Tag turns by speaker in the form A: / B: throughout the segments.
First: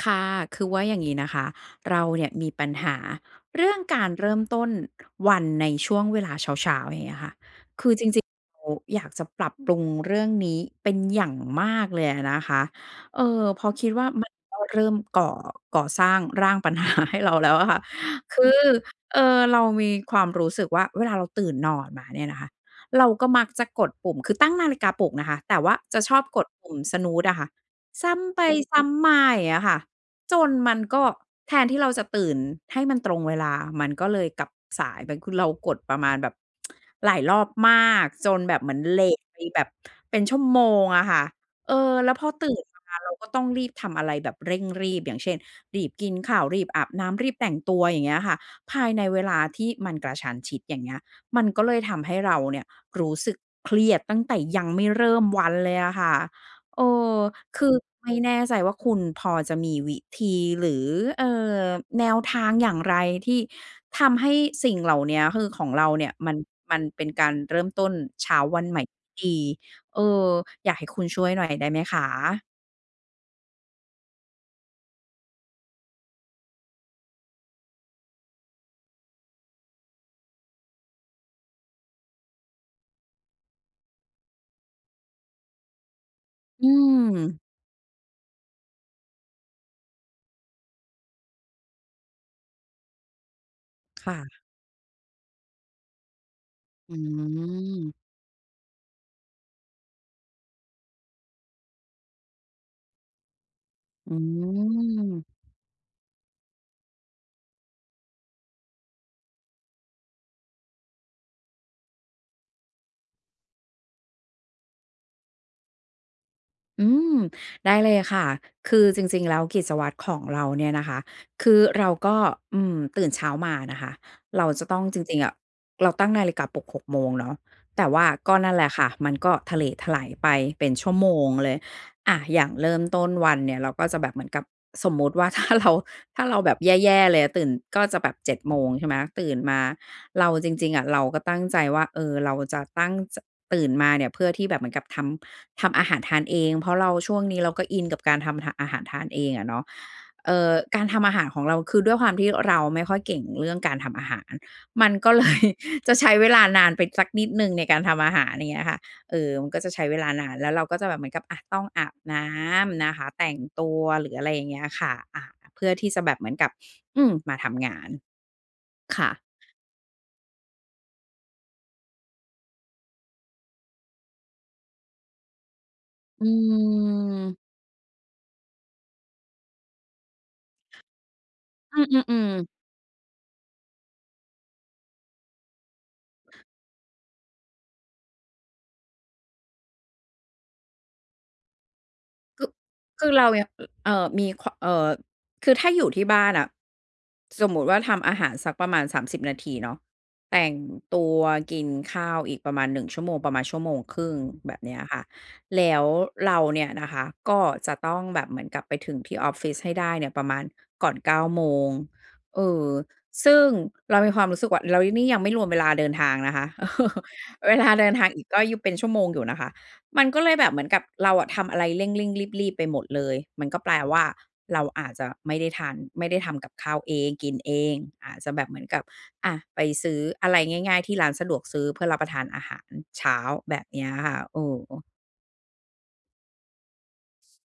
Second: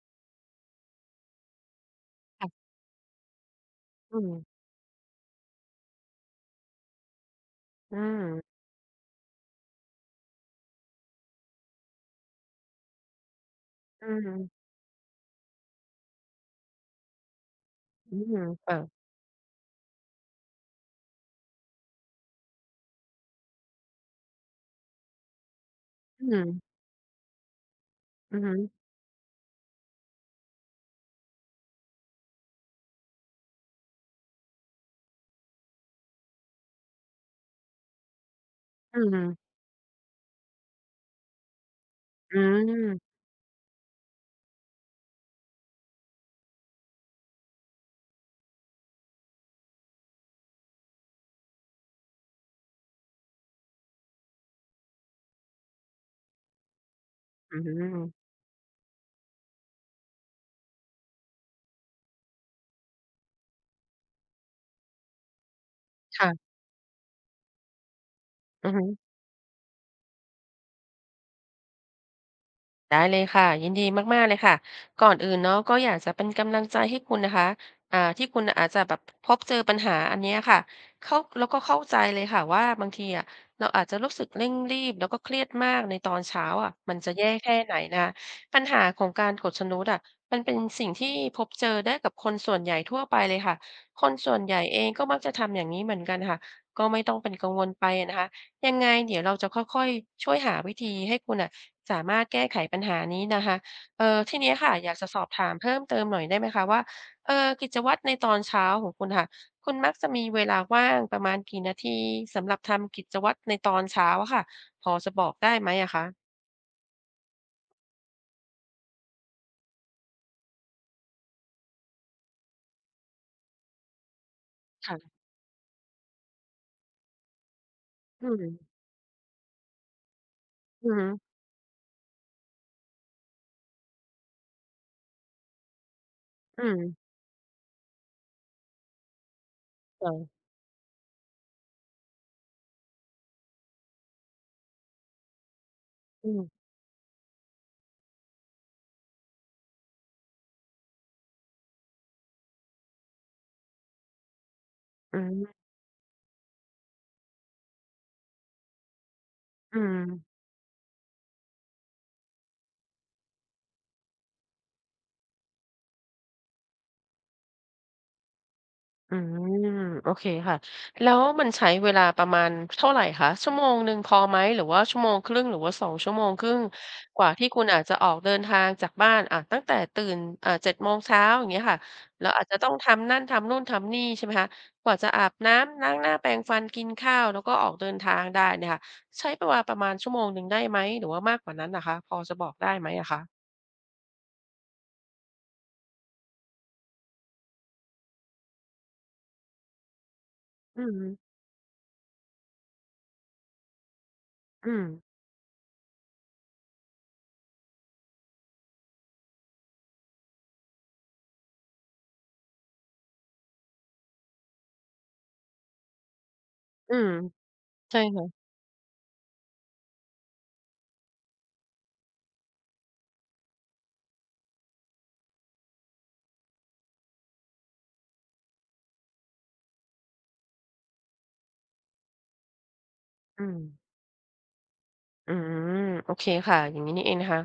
A: ค่ะ คือว่าอย่างงี้นะคะ เราเนี่ย
B: ค
A: ม
B: ่
A: ี
B: ะ
A: ปัญหา เรื่องการ
B: อื
A: เริ่ม
B: ม
A: ต้น วันในช่วงเวลาเช้า ๆ อย่างเงี้ยค่ะ คือ
B: อื
A: จริง
B: ม
A: ๆ เราอยากจะปรับปรุงเรื่องนี้เป็นอย่างมากเลยอะนะคะ เอ่อ พอคิดว่
B: อ
A: า
B: ือ
A: มั
B: ฮ
A: น
B: ึ
A: ก็เริ่มก่อ ก่อสร้างร่าง ปัญหาให้เรา แล้วอะค่ะ
B: อื
A: ค
B: ม
A: ือ
B: ค่ะ
A: เอ่อ เรามีความรู้สึกว่า เวลาเราตื่นนอนมาเนี่ยนะคะ เราก็มักจะกดปุ่ม คือตั้งนาฬิกาปลุกนะคะ แต่ว่าจะชอ
B: อ
A: บ
B: ื
A: กด
B: ม
A: ปุ่ม snooze อะค่ะ ซ้
B: อื
A: ำไป
B: อฮึ
A: ซ้ำมา อย่างเงี้ยค่ะ จนมันก็แทนที่เราจะตื่นให้มันตรงเวลา มันก็เลยกลับสายไป คือเรากดประมาณแบบ หลายรอบมากจนแบบเหมือน
B: อ
A: เ
B: ื
A: ล
B: อฮ
A: ต
B: ึ
A: ไปแบบ เป็นชั่วโมงอะค่ะ เออ แล้วพอ
B: อื
A: ตื่นมา
B: ม
A: เราก็ต้องรีบทำอะไรแบบ เร่งรีบ อย่างเช่น รีบกินข้าว รีบอาบน้ำ รีบแต่งตัว อย่างเงี้ยค่ะ ภายในเวลาที่มันกระชั้นชิด อย่างเงี้ย มันก็เลยทำให้เราเนี่ยรู้สึกเครียดตั้งแต่ยังไม่เริ่มวันเลยอะค่ะ เออ
B: อื
A: ค
B: ้อ
A: ื
B: ฮื
A: อไม่
B: อ
A: แน่ใจว่า คุณพอจะมีวิธีหรือ เอ่อ แนวทางอย่างไรที่ทำให้สิ่ง เหล่าเนี้ย คือของเราเนี่ย
B: ค่
A: ม
B: ะ
A: ัน มันเป็นการเริ่มต้นเช้าวั
B: อ
A: น
B: ือ
A: ให
B: ฮ
A: ม่
B: ึ
A: ที่ดี เออ อยากให้คุณช่วยหน่อยได้ไหมคะ?
B: ได้เลยค่ะ ยินดีมาก ๆ เลยค่ะ ก่อนอื่นเนาะ ก็อยากจะเป็น กำลังใจให้คุณนะคะ อ่า ที่คุณอาจจะแบบ พบเจอปัญหาอันเนี้ยค่ะ เข้า เราก็เข้าใจเลยค่ะว่า บางทีอะเราอาจจะรู้สึกเร่งรีบแล้วก็เครียดมากในตอนเช้า
A: อื
B: อะ มันจะแย่
A: ม
B: แค่ไหนนะคะ ปัญหาของการกด snooze อะ มันเป็นสิ่งที่พบเจอ ได้กับคนส่วนใหญ่ทั่วไปเลยค่ะ ค
A: ค่
B: นส
A: ะ
B: ่วนใหญ่เองก็มักจะทำอย่างงี้เหมือนกันค่ะ ก็
A: อื
B: ไม่ต้องเป็นกังวลไป
A: ม
B: อะนะคะ ยังไง เดี๋ยวเราจะค่อย ๆ ช่วยหาวิธีให้คุณน่ะสามารถแก้ไขปัญหานี้นะคะ เอ
A: อ
B: ่อ ทีเนี้ยค่ะ อยากจะส
A: ืม
B: อบถามเพิ่มเติมหน่อยได้ไหมคะว่า เอ่อ กิจวัตรในตอนเช้าของคุณน่ะค่ะ คุณมักจะมีเวลาว่างประมาณกี่นาที สำหรับทำกิจวัตรในตอนเช้าอะค่ะ? พอจะบอกได้ไหมอะคะ?
A: อืม ได้เลยค่ะ คือจริง ๆ แล้วกิจวัตรของเราเนี่ย นะคะ คือเราก็ อืม ตื่นเช้ามานะคะ เราจะต้อง
B: ค่
A: จ
B: ะ
A: ริง ๆ อะ เราตั้งนาฬิกาปลุก 6 โมงเนาะ แต่ว่า
B: อื
A: ก็นั่นแ
B: ม
A: หละค่ะ มันก็เถล ไถลไปเป็นช
B: อ
A: ั
B: ื
A: ่ว
B: อฮ
A: โม
B: ึ
A: งเลย อะ อย่างเริ่มต้นวันเนี่ย เราก็จะแบบเหมือนกับสมมุติว่า ถ้าเรา ถ้าเราแบบ
B: อื
A: แย
B: ม
A: ่ ๆ เลยอะ ตื่นก็จะแบบ 7 โมง ใช่ไหม ตื่นมาเรา
B: [unintelligible]
A: จริง ๆ อะ เราก็ตั้งใจว่า เออ เราจะตั้ง จ ตื่นมาเนี่ยเพื่อที่แบบเหมือนกับทำ ทำอาหารทาน
B: อื
A: เอ
B: ม
A: ง เพราะเราช่วงนี้ เราก็อินกับการทำ ห อาหารทานเองอะเนาะ เอ่อ การทำอาหารของเรา คือด้วยความที่เราไม่ค่อยเก่งเรื่องการทำอาหาร มันก็
B: อื
A: เ
B: อ
A: ล
B: ฮ
A: ย
B: ึ
A: จะใช้เวลานานไปสักนิดหนึ่งในการทำอาหาร อย่างเงี้ยค่ะ เออ มันก็จะ
B: อ
A: ใ
B: ื
A: ช้เวลา
B: ม
A: นาน แล้วเราก็จะแบบเหมือนกับ อะ ต้องอาบน้ำนะคะ แต่งตัว หรืออะไรอย่างเงี้ยค่ะ อะ เพื่อที่จะแบบเหมือนกับ อืม มาทำงาน ค่ะ
B: อืม โอเคค่ะ แล้วมันใช้เวลาประมาณเท่าไรคะ? ชั่วโมงหนึ่งพอไหม? หรือว่า 1.5 ชั่วโมง หรือว่า สองชั่วโ
A: อื
B: มงครึ่ง? กว่า
A: อ
B: ที่คุณอาจจะออกเดินทางจากบ้าน อะ ตั้งแต่ตื่น อ่า 7 โมงเช้า อย่างเงี้ยค
A: อ
B: ่
A: ื
B: ะ แล้
A: อ
B: วอ
A: ๆ ๆ
B: าจจะต้องทำนั่นทำนู่นทำนี่ ใช่ไหมคะ กว่าจะอาบน้ำ ล้างหน้า แปรงฟัน กินข้าว แล้วก็ออกเดินทางได้เนี่ยค่ะ ใช้เวลา ประมาณชั่วโมงหนึ่งได้ไหม? หรือว่ามากกว่านั้นเหรอคะ พอจะ
A: ค
B: บ
A: ึ
B: อกได้ไหมอ
A: คื
B: ะ
A: อ
B: ค
A: เร
B: ะ?
A: าเนี่ย เอ่อ มีควา เอ่อ คือถ้าอยู่ที่บ้านน่ะ สมมุติว่าทำอาหารสักประมาณ 30 นาทีเนาะ แต่ง
B: อือ
A: ต
B: ฮ
A: ั
B: ึ
A: วกินข้าวอีกประมาณ 1 ชั่วโมง ประมาณ 1.5 ชั่วโมง แบบ
B: อื
A: เนี้ยค่
B: ม
A: ะ แล้วเราเนี่ยนะคะ ก็จะต้องแบบเหมือนกับไปถึงที่ออฟฟิศให้ได้เนี่ยประมาณก่อน 9 โมง เออ ซึ่ง เรามีความรู้สึกว่า แล้วนี่ นี่ยังไม่รวมเวลาเดินทางนะคะ เออ
B: อืม
A: เวลาเดิน
B: ใช่
A: ทาง
B: ค
A: อ
B: ่
A: ีก
B: ะ
A: ก็ [unintelligible] เป็นชั่วโมงอยู่นะคะ มันก็เลยแบบเหมือนกับเราอะทำอะไรเร่ง ๆ รีบ ๆ ไปหมดเลย มันก็แปล ว่า เราอาจจะไม่ได้ทาน ไม่ได้ทำกับข้าวเอง กินเอง อาจจะแบบเหมือนกับ อะ ไปซื้ออะไรง่าย ๆ ที่ร้านสะดวกซื้อ เพื่อรับประทานอาหารเช้า
B: อื
A: แบบ
B: ม
A: เนี้ยค่ะ เออ
B: อืม โอเคค่ะ อย่างงี้นี่เองนะคะ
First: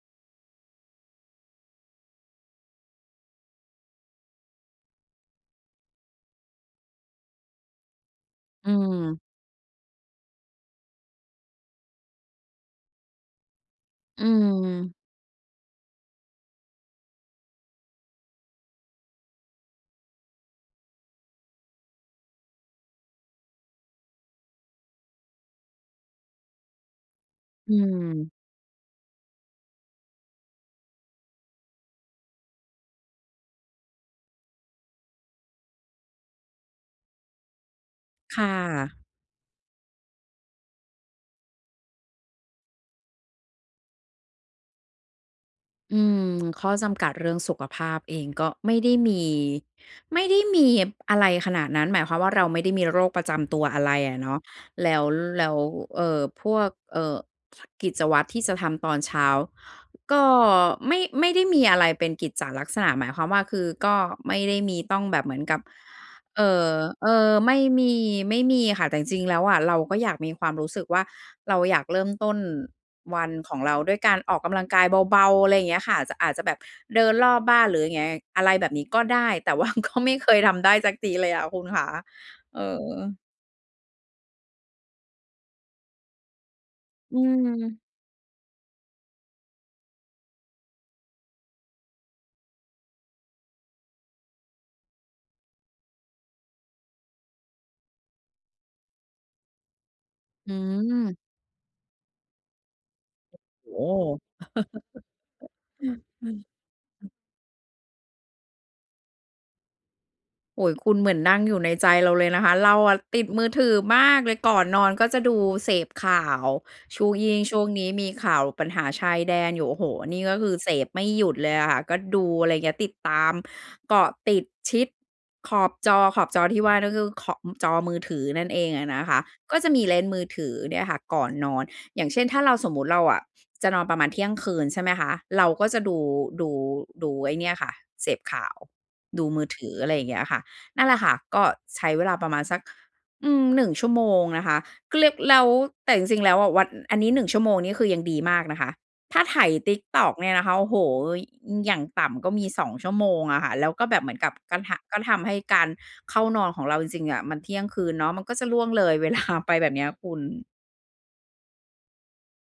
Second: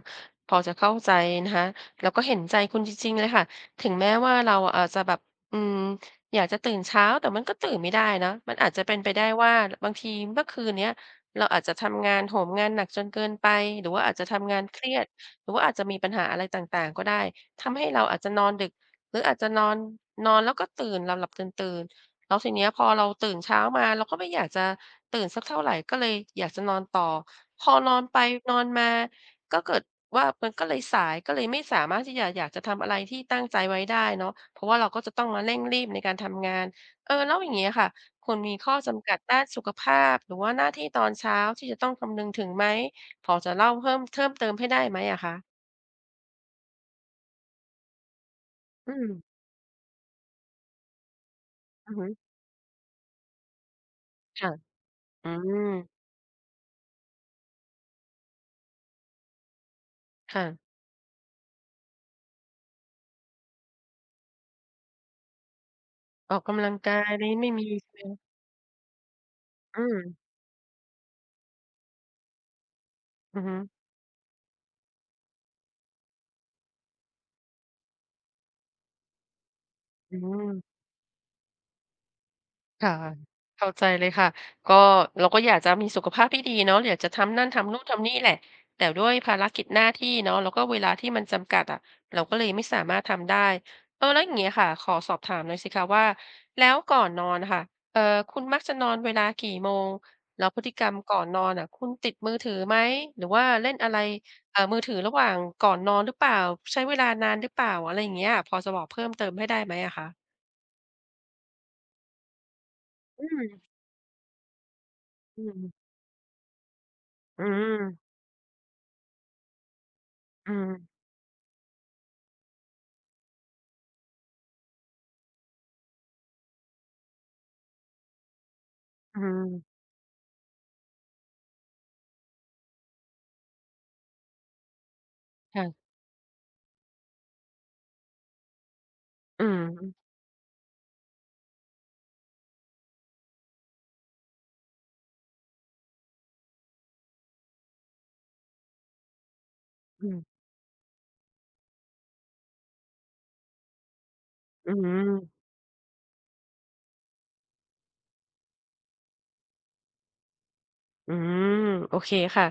B: พอจะเข้าใจนะคะ เราก็เห็นใจคุณจริง ๆ เลยค่ะ ถึงแม้ว่าเราอาจจะแบบ อืม อยากจะตื่นเช้า แต่มันก็ตื่นไม่ได้เนาะ มันอ
A: อื
B: าจจะเป็นไปไ
A: ม
B: ด้ว่า บางทีเมื่อคืนเนี้ยเราอาจจะทำงานโหมงานหนักจนเกินไป หรือว่าอาจ
A: อ
B: จ
A: ื
B: ะทำงานเครี
A: ม
B: ยด หรือว่าอาจจะมีปัญหาอะไร ต่าง ๆ ก็ได้ ทำให้เราอาจจะนอนดึก หรืออาจจะนอน นอนแล้วก็ตื่น หลับ ๆ ตื่น ๆ แล้วทีนี้อะพอเราตื่นเช้ามา เราก็ไม่อยากจะตื่น สักเท่าไร ก็เลยอยากจะนอนต่อ พ
A: อ
B: อ
A: ื
B: นอนไป
A: ม
B: นอนมาก็เกิดว่ามันก็เลยสาย ก็เลยไม่สามารถที่จะ อยากจะทำอะไรที่ตั้งใจไว้ได้เนาะ เพราะว่าเราก็จะต้องมาเร่งรีบในการทำงาน เอ่อ แล้วอย่างงี้อะค่ะ คุ
A: ค
B: ณ
A: ่
B: มีข้อจ
A: ะ
B: ำกัดด้านสุขภาพ หรือว่าหน้าที่ตอนเช้าที่จะต้องคำนึงถึงไหม พอจะเล่าเพิ่ม เพิ่ม เติมให้ได้ไหมอะคะ?
A: อืม ข้อจำกัดเรื่องสุขภาพเองก็ไม่ได
B: อื
A: ้ม
B: ม
A: ี ไม่ได้มีเห็บ อะไรขนาดนั้น
B: อื
A: หม
B: อ
A: า
B: ฮ
A: ยควา
B: ึ
A: มว่าเราไม่ได้มี โรคประจำตัวอะไรอะเนาะ
B: ค่ะ
A: แล้ว
B: อื
A: แล้ว
B: ม
A: เอ่อ พวก เอ่อ กิจวัตรที่จะทำตอนเช้า ก็
B: ค่ะ
A: ไม่ ไม่ได้มีอะไรเป็นกิจจะลักษณะ หมายความว่า คือก็ไม่ได้มีต้องแบบเหมือนกับ
B: ออ
A: เ
B: ก
A: อ
B: ก
A: ่
B: ำล
A: อ
B: ังกา
A: เอ
B: ย
A: ่
B: นี้
A: อ
B: ไม่
A: ไม่
B: มี
A: ม
B: ใช่
A: ี
B: ไหม?
A: ไม่มีค่ะ แต่ จริง ๆ แล้วอะเรา
B: อื
A: ก็อยา
B: ม
A: ก มีความรู้สึกว่า เราอยากเริ่ม ต้น วัน
B: อือ
A: ข
B: ฮึ
A: อง เราด้วยการออกกำลังกายเบา ๆ อะไรเงี้ยค่ะ จะ อาจจะแบบเดินรอบบ้านหรือยังไง อะไรแบบนี้ก็ได้ แต่ว่าก็ไม
B: อื
A: ่
B: ้อ
A: เ
B: ฮ
A: คย ท
B: ือ
A: ำได้สักทีเลยอะคุณขา เอ
B: ค่ะ
A: อ
B: เข้าใจเลยค่ะ ก็ เราก็อยากจะมีสุขภาพที่ดีเนาะ อยากจะ
A: อื
B: ทำนั่นทำน
A: ม
B: ู่นทำนี่แหละ แต่ด้วย ภารกิจหน้าที่เนาะ แล้วก็เวลาที่มันจำกัดอะ เราก็เลยไม่สามารถทำได้ เอ่อ แล้วอย่างงี้อะค่ะ ขอสอบถามหน่อยสิคะว่า แล้วก่อนนอนน่ะค่ะ เอ่อ คุณมักจะนอนเวลากี่โมง? แล้
A: อื
B: วพฤติกรรมก่
A: ม
B: อนนอนน่ะ คุณติดมือถือไหม? หรือว่า
A: โ
B: เ
A: อ
B: ล่
A: ้
B: น
A: โ
B: อะไร อ่า มือถือระหว่างก่อนนอนหรือ
A: ฮ
B: เปล่า? ใช้ เวลานานหรือเปล่า? อะไรอย่างเงี้ย พอจะบอก เพิ่มเติมให้ได้ไหมอะคะ?
A: โอ้โฮ คุณเหมือนนั่งอยู่ในใจ เราเลยนะคะ เราอะติ
B: อื
A: ดมือถ
B: ม
A: ือมากเลย ก่อนนอนก็จะดู
B: อ
A: เ
B: ื
A: ส
B: ม
A: พข่าว ช่วงนิ ยิ่ง
B: อื
A: ช่วงนี้
B: ม
A: มีข่าวปัญหาชายแดนอยู่ โอ้โฮ นี่ก็ค
B: อ
A: ื
B: ื
A: อเสพ
B: ม
A: ไม่หยุด เลยอะค่ะ ก็ดู อะไรเงี้ย ติดตาม เกาะติดชิดขอบจอ ขอบจอที่ว่าก็คือ ข อ จอมือถือนั่นเองอะนะค
B: อื
A: ะ ก็
B: ม
A: จะมีเล่นมือถือเนี่ยค่ะก่อนนอน อย่างเช่น ถ้าเรา สมมุติเราอะจะนอนประมาณเที่ยงคืน ใช่ไหมคะ เรา
B: ค่
A: ก็
B: ะ
A: จะดู ดู ดูไอ้เนี่ยค่ะ เสพข่าว ดูมื
B: อื
A: อ
B: ม
A: ถือ
B: อื
A: อะ
B: อ
A: ไรอย่างเงี้ยค่ะ นั่นแหละค่ะ ก็ใช้เวลาประมาณสัก อือ 1 ชั่วโมงนะคะ ก็เรียกแล้ว แต่จริง ๆ แล้ว อะ วัน อันนี้ 1 ชั่วโมงนี้คือยังดีมากนะคะ ถ้าไถ
B: อื
A: TikTok
B: ม
A: เนี่ยนะคะ โอ้โฮ ว อย่างต่ำก็มี 2 ชั่วโมงอะค่ะ แล้วก็แบบเหมือนกับ ก
B: อ
A: ำท
B: ื
A: ะ ก็ทำ
B: ม
A: ให้การเข้านอนของเราจริง ๆ อะมันเที่ยงคืนเนาะ มันก็จะล่วงเลย เวลา ไปแบบเนี้ยคุณ
B: อืม โอเคค่ะ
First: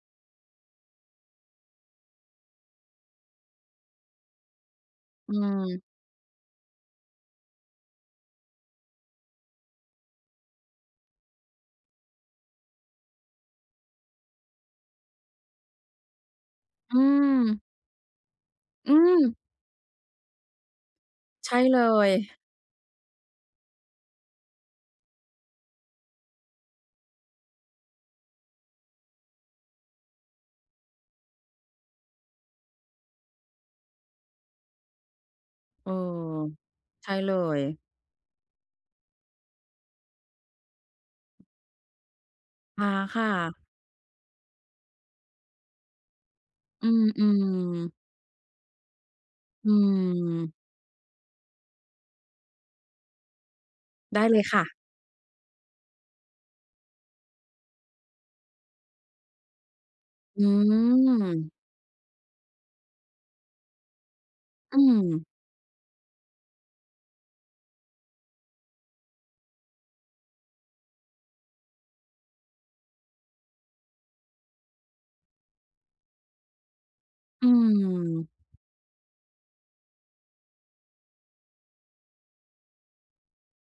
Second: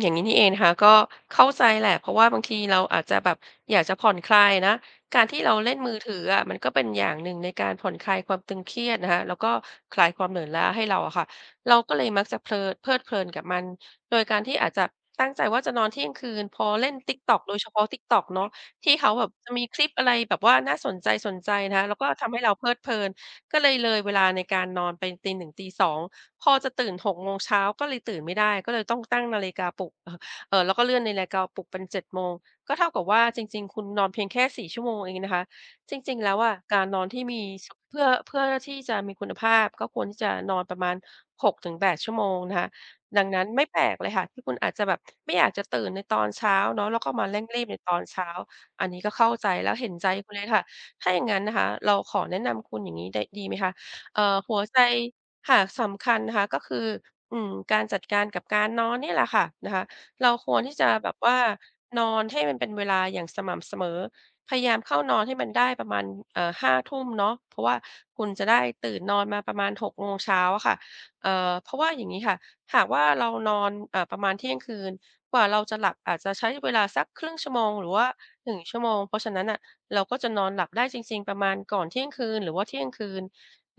B: อย่างงี้นี่เองนะคะ ก็เข้าใจแหละ เพราะว่าบางทีเราอาจจะแบบ อยากจะผ่อนคลายอะนะ การ
A: อื
B: ที่เราเล่น
A: ม
B: มือถืออะ มันก็เป็นอย่างหนึ่ง ในการผ่อนคลายความตึงเครียดนะคะ แล้วก็คลายความเหนื่อยล้าให้เรา อะค่ะ เราก็เลยมักจะเพลิน เพลิดเพลินกับมัน โดยการที่อาจจะตั้งใจว่า จะนอนเที่ยงคืน พอเล่
A: อ
B: น
A: ื
B: TikTok โด
A: ม
B: ยเฉพาะ TikTok เนาะ ท
A: อ
B: ี
A: ื
B: ่เขาแบ
A: ม
B: บจะมีคลิปอะไรแบบว่าน่าสน
A: ใ
B: ใ
A: ช
B: จ
A: ่
B: ๆ น
A: เล
B: ะคะ แล้วก็
A: ย
B: ทำให้เราเพลิดเพลิน ก็เลยเลยเวลาในการนอนไปตี 1 ตี 2 พอจะตื่น 6 โมงเช้าก็เลยตื่นไม่ได้ ก็เลยต้องตั้งนาฬิกาปลุก เอ่อ แล้วก็เลื่อนนาฬิกาปลุกเป็น 7 โมง ก็เท่ากับว่าจริง ๆ คุณนอนเพียงแค่ 4 ชั่วโมงเองนะคะ
A: เออ
B: จริง ๆ แล้วอะการนอ
A: ใช
B: น
A: ่
B: ที่
A: เล
B: มี
A: ย
B: ส เพื่อ เพื่อ ล ที่จะมีคุณภาพ ก็ควรที่จะนอนประมาณ 6 ถึง 8 ชั่วโมงนะคะ
A: อา ค
B: ดั
A: ่
B: งนั้นไม
A: ะ
B: ่แปลกเลยค่ะ ที่คุณอาจจะแบบ ไม่อยากจะตื่นในตอนเช้าเน
A: อ
B: า
A: ื
B: ะ แล้ว ก็มาเร่งรีบใน
A: ม ๆ
B: ตอนเช้า อันนี้ก็เข้าใจ
A: อ
B: และเห็นใจคุณเลย
A: ืม
B: ค่ะ ถ้าอย่างงั้นนะคะ เราขอแนะนำคุณอย่างงี้ได้ ดีไหมคะ
A: ไ
B: เอ
A: ด้
B: ่
A: เล
B: อ
A: ย
B: ห
A: ค
B: ัว
A: ่ะ
B: ใจ ค่ะ สำคัญนะคะ ก็คือ อืม การจัดการกับการนอนนี่แหละค่ะนะคะ เรา
A: อื
B: ควรที่จะแบบว่า
A: ม
B: นอนให้มันเป็นเวลาอย่างสม่ำเสมอ พยายา
A: อื
B: มเข้านอ
A: ม
B: นให้มันได้ประมาณ เอ่อ 5 ทุ่มเนาะ เพราะว่าคุณจะได้ตื่นนอนมาประมาณ 6 โมงเช้าอะค่ะ เอ่อ เพราะว่าอย่างงี้ค่ะ หากว่าเรานอน อ่า ประมาณเที่ยงคืน กว่าเราจะหลับอาจจะใช้เวลาสัก 0.5
A: อ
B: ช
A: ื
B: ั่วโมง หรือว่า หน
A: ม
B: ึ่ง ชั่วโมง เพราะฉะนั้นน่ะเราก็จะนอนหลับได้จริง ๆ ประมาณก่อนเที่ยงคืนหรือว่าเที่ยงคืน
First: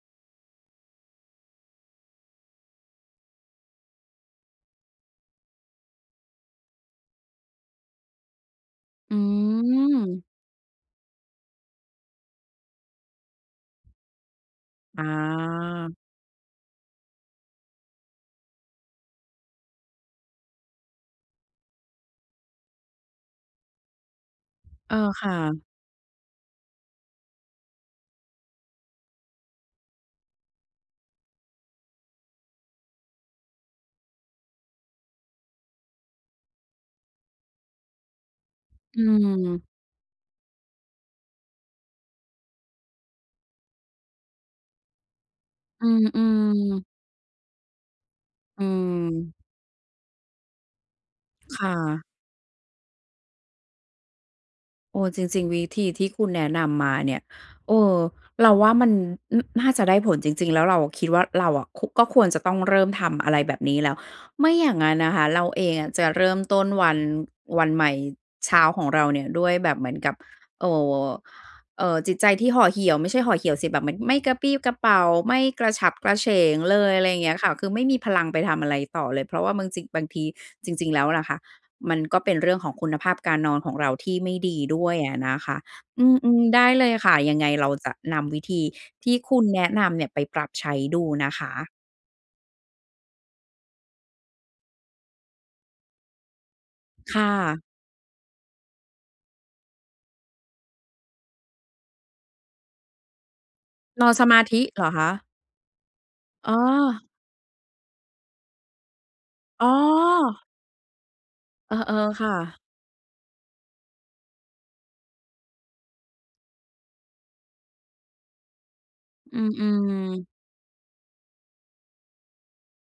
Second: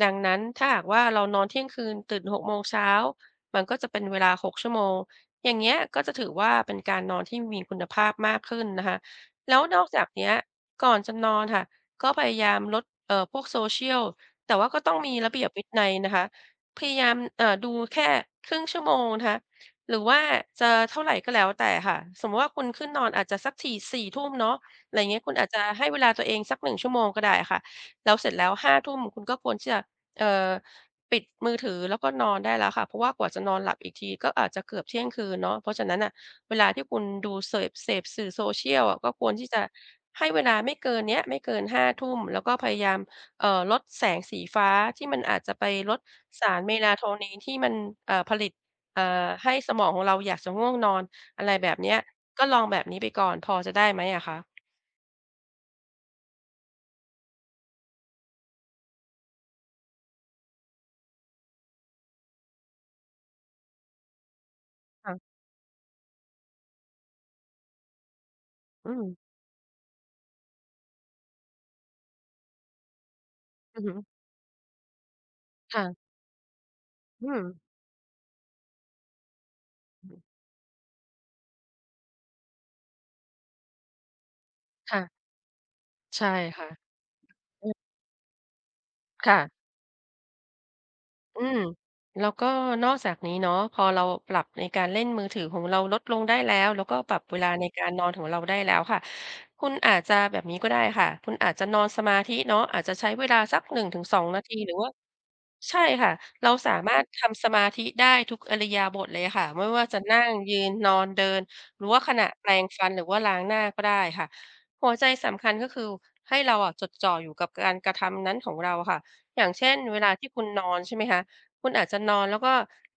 B: ดังนั้นถ้าหากว่า เรานอนเที่ยงคืน ตื่น 6 โมงเช้า มันก็จะเป็นเวลา 6 ชั่วโมง อย่างเงี้ยก็จะถือว่า เป็นการนอนที่มีคุณภาพมากขึ้นนะคะ
A: อื
B: แล้วนอกจากน
A: ม
B: ี้อะ ก่อนจะนอนค่ะ ก็พยายามลด เอ่อ พวก Social แต่ว่าก็ต้อง
A: อ
B: มีระเบียบวินั
A: า
B: ยนะคะ พยายาม เอ่อ ดูแค่ 0.5 ชั่วโมงนะคะ หรือว่าจะเท่าไรก็แล้วแต่ค่ะ สมมุติว่าคุณขึ้นนอนอาจจะสักถี่ 4 ทุ่มเนาะ
A: เอ
B: อะไ
A: อ
B: รเงี้
A: ค
B: ย ค
A: ่
B: ุณอาจจ
A: ะ
B: ะให้เวลาตัวเองสัก 1 ชั่วโมงก็ได้ค่ะ แล้วเสร็จแล้ว 5 ทุ่ม คุณก็ควรที่จะ เอ่อ ปิดมือถือ แล้วก็นอนได้แล้วค่ะ เพราะว่ากว่าจะนอนหลับอีกที ก็อาจจะเกือบเที่ยงคืนเนาะ เพราะฉะนั้นน่ะ เวลาที่คุณดูเสิร์ฟ เสพสื่อ Social อ
A: อื
B: ะ ก็ควรที่จ
A: ม
B: ะให้เวลาไม่เกินเนี้ย ไม่เกิน 5 ทุ่ม แล้วก็พยายาม เอ่อ ลดแสงสีฟ้า ที่มันอาจจะไป
A: อื
B: ลดสาร
A: ม ๆ
B: Melatonin ที่มัน เอ่อ ผลิต
A: อื
B: อ่า
A: ม
B: ให้สมองของเราอยากจะง่วงนอน อะไร
A: ค่
B: แบบเนี้ย
A: ะ
B: ก็ลองแบบนี้ไปก่อน พอจะได้ไหมอะคะ?
A: เออ จริง ๆ วิธีที่คุณแนะนำมาเนี่ย เออ เราว่ามันน่าจะได้ผลจริง ๆ แล้วเราคิดว่า เราอะ ค ก็ควรจะต้องเริ่มทำอะไรแบบนี้แล้ว ไม่อย่างงั้นน
B: ค่
A: ะ
B: ะ
A: คะ เราเองอะจะเริ่มต้นวัน วันใหม่เช้าของ
B: อื
A: เรา
B: ม
A: เนี่ย ด้วยแบบเหมือนกับ เอ่อ เอ่อ จิตใจที่ห่อเหี่ยว ไม่ใช่ห่อเหี่ยวสิ
B: อ
A: แบ
B: ื
A: บ
B: อ
A: เหม
B: ฮ
A: ือน
B: ึ
A: ไม่กระปรี้กระเปร่า ไม่กร
B: ค
A: ะฉ
B: ่
A: ั
B: ะ
A: บกระเฉงเลย อะไร
B: อื
A: เงี้ยค่
B: ม
A: ะ คือไม่มีพลังไปทำอะไรต่อเลย เพราะว่าบางจริง บาง
B: อ
A: ท
B: ือ
A: ี จริง ๆ แล้วอะนะคะ มันก็เป็นเรื่องของคุณภาพการนอนของเรา ที่ไม่ดีด้ว
B: ค
A: ย
B: ่ะ
A: อะนะคะ อ
B: ใช่
A: ืม ๆ ไ
B: ค
A: ด
B: ่
A: ้
B: ะ
A: เลยค่ะ ยังไงเ
B: อ
A: ร
B: ื
A: า
B: อ
A: จะนำวิธีที่
B: ค
A: ค
B: ่
A: ุณ
B: ะ
A: แนะนำเนี่ยไปปรับใช้ดูนะ
B: อื
A: คะ
B: ม แล้วก็นอกจากนี้เนาะ พอเราปรับในการเล่นมือถือของเราลดลงได้แล้ว แล้วก็ป
A: ค
B: รับ
A: ่
B: เวลา
A: ะ
B: ในการนอนของเราได้แล้วค่ะ คุณอาจจะ แบบนี้ก็ได้ค่ะ คุณอาจจะนอนสมาธิเนาะ อาจจะใช้เวลาสัก หนึ่งถึ
A: น
B: ง
A: อน
B: ส
A: ส
B: อง
A: ม
B: น
A: า
B: าท
A: ธ
B: ี
A: ิ
B: หรื
A: เ
B: อ
A: หร
B: ว่
A: อ
B: า
A: คะ?
B: ใช่ค่ะ เร
A: อ๋
B: าสามาร
A: อ
B: ถทำสมาธิได้ทุกอิริยาบถเลยอะค่ะ ไม
A: อ๋
B: ่ว่าจะนั่ง
A: อ
B: ยืน นอน เดิน
A: เออ
B: หรือว่าข
A: ๆ
B: ณ
A: ค
B: ะ
A: ่ะ
B: แปรงฟัน หรือว่าล้างหน้าก็ได้ค่ะ หัวใจสำคัญก็คือ ให้เราอะจดจ่ออยู่กับการกระทำนั้นของเราอะค่ะ
A: อื
B: อย่างเช่น
A: ม
B: เวลา
A: ๆ
B: ที่คุณนอน ใช่ไหมคะ คุณอาจจะนอน แล้วก็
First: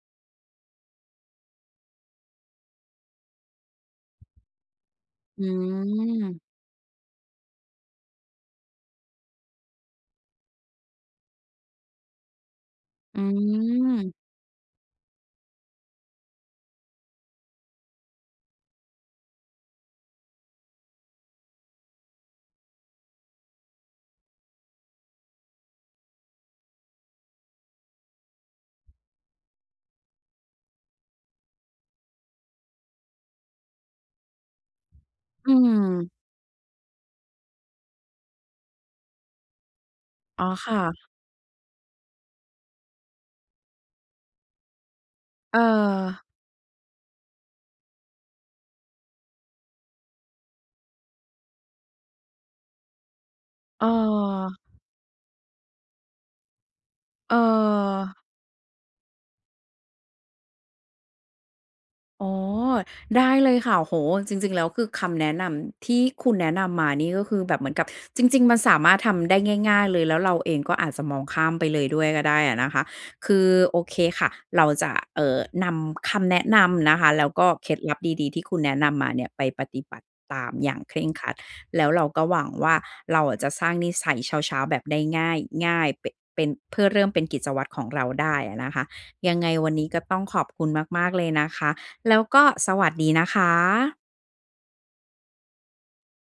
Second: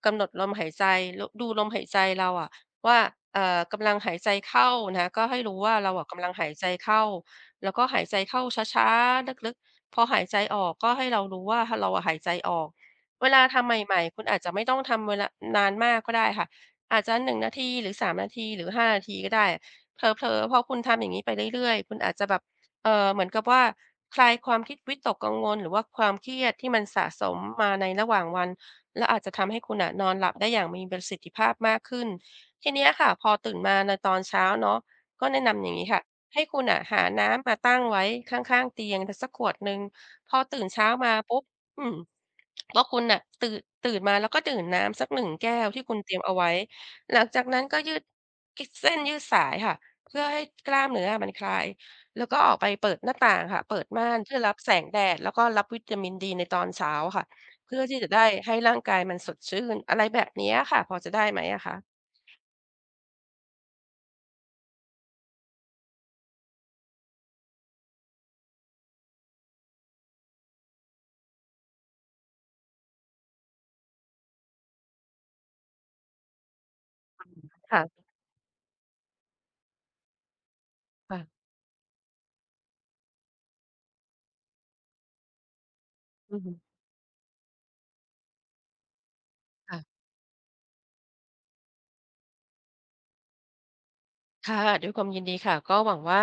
B: กำหนดลมหายใจ ล ดูลมหายใจเราอะว่า เอ่อ กำลังหายใจเข้านะ ก็ให้
A: อื
B: รู้ว่าเราอะกำลัง
A: ม
B: หายใจเข้า แล้วก็หายใจเข้าช้า ๆ ลึก ๆ พอหายใจออก ก็ให้เรารู้ว่า ห เราอะหายใจออก
A: อื
B: เวลาทำใหม่
A: ม
B: ๆ คุณอาจจะไม่ต้องทำเวลานานมากก็ได้ค่ะ อาจจะ 1 นาทีหรือ 3 นาที หรือ 5 นาทีก็ได้ เผลอ ๆ พอคุณทำอย่างงี้ไปเรื่อย ๆ คุณอาจจะแบบ เอ่อ เหมือนกับว่าคลายความคิดวิตกกังวล หรือว่าความเครียด ที่มันสะสมมาในระหว่างวัน และอาจจะทำให้คุณน่ะ นอนหลับได้อย่างมีประสิทธิภาพมากขึ้น ทีเนี้ยค่ะ พอตื่นมาในตอนเช้าเนาะ ก็แนะ
A: อ
B: น
A: ื
B: ำอย่างนี้ค่ะ
A: ม
B: ให้คุณน่ะหาน้ำมาตั้งไว้ข้าง ๆ เตียงสัก สักขวดหนึ่ง พอ
A: อ๋อ
B: ตื่
A: ค
B: น
A: ่
B: เช้า
A: ะ
B: มาปุ๊บ อืม ว่าคุณน่ะตื่น ตื่นมาแล้วก็ดื่มน้ำสัก 1 แก
A: เ
B: ้วที่คุณเตร
A: ออ
B: ียมเอาไว้ หลังจากนั้นก็ยืด กิ เส้นยืดสายค่ะ เพื่อให้ กล้ามเนื้ออะมันคลาย แล้วก็ออกไปเปิดหน้าต่าง ค่ะ เปิดม่านเพื่อรั
A: เออ
B: บแสงแดด แล้วก็รับวิตามินดีในตอนเช้าค่ะ
A: เ
B: เพื่อที่จะ
A: ออ
B: ได้ให้ร่างกายมันสดชื่น อะไรแบบนี้อะค่ะ พอจะได้ไหมอะคะ?
A: อ๋อ ได้เลยค่ะ โอ้โฮ จริง ๆ แล้ว คือคำแนะนำที่คุณแนะนำมานี่ ก็คือแบบเหมือนกับ จริง ๆ มันสามารถทำได้ง่าย ๆ เลย แล้วเราเองก็อาจจะมองข้ามไปเลยด้วยก็ได้อะนะคะ คือ โอเคค่ะ เราจะ เอ่อ นำคำแนะนำนะคะ แล้วก็เคล
B: ค
A: ็ด
B: ่ะ
A: ลับดี ๆ ที่คุณแนะนำมาเนี่ย ไปปฏิบัติตามอย่างเคร่ง
B: ค่
A: ค
B: ะ
A: รัด แล้วเราก็หวังว่า เราอะจะสร้างนิสัยเช้า ๆ แบบได้ง่าย ง่ายเป่ะ
B: อื
A: เป
B: อ
A: ็
B: ฮ
A: น
B: ึ
A: เพื่อเริ่มเป็นกิจวัตรของเราได้อะนะคะ ยังไง วั
B: ค
A: น
B: ่
A: นี
B: ะ
A: ้ก็ต้องขอบคุณมาก ๆ เลยนะคะ แล้วก็สวัสดีนะคะ
B: ค่ะ ด้วยความยินดีค่ะ ก็หวังว่า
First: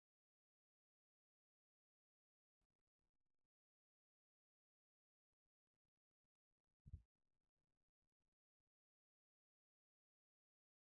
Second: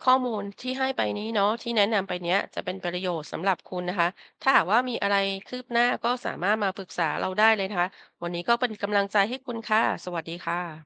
B: ข้อมูลที่ให้ไปนี้เนาะ ที่แนะนำไปเนี้ย จะเป็นประโยชน์สำหรับ คุณนะคะ ถ้าหากว่ามีอะไรคืบหน้า ก็สามารถมาปรึกษาเราได้เลยนะคะ วันนี้ก็เป็นกำลังใจให้คุณค่ะ สวัสดีค่ะ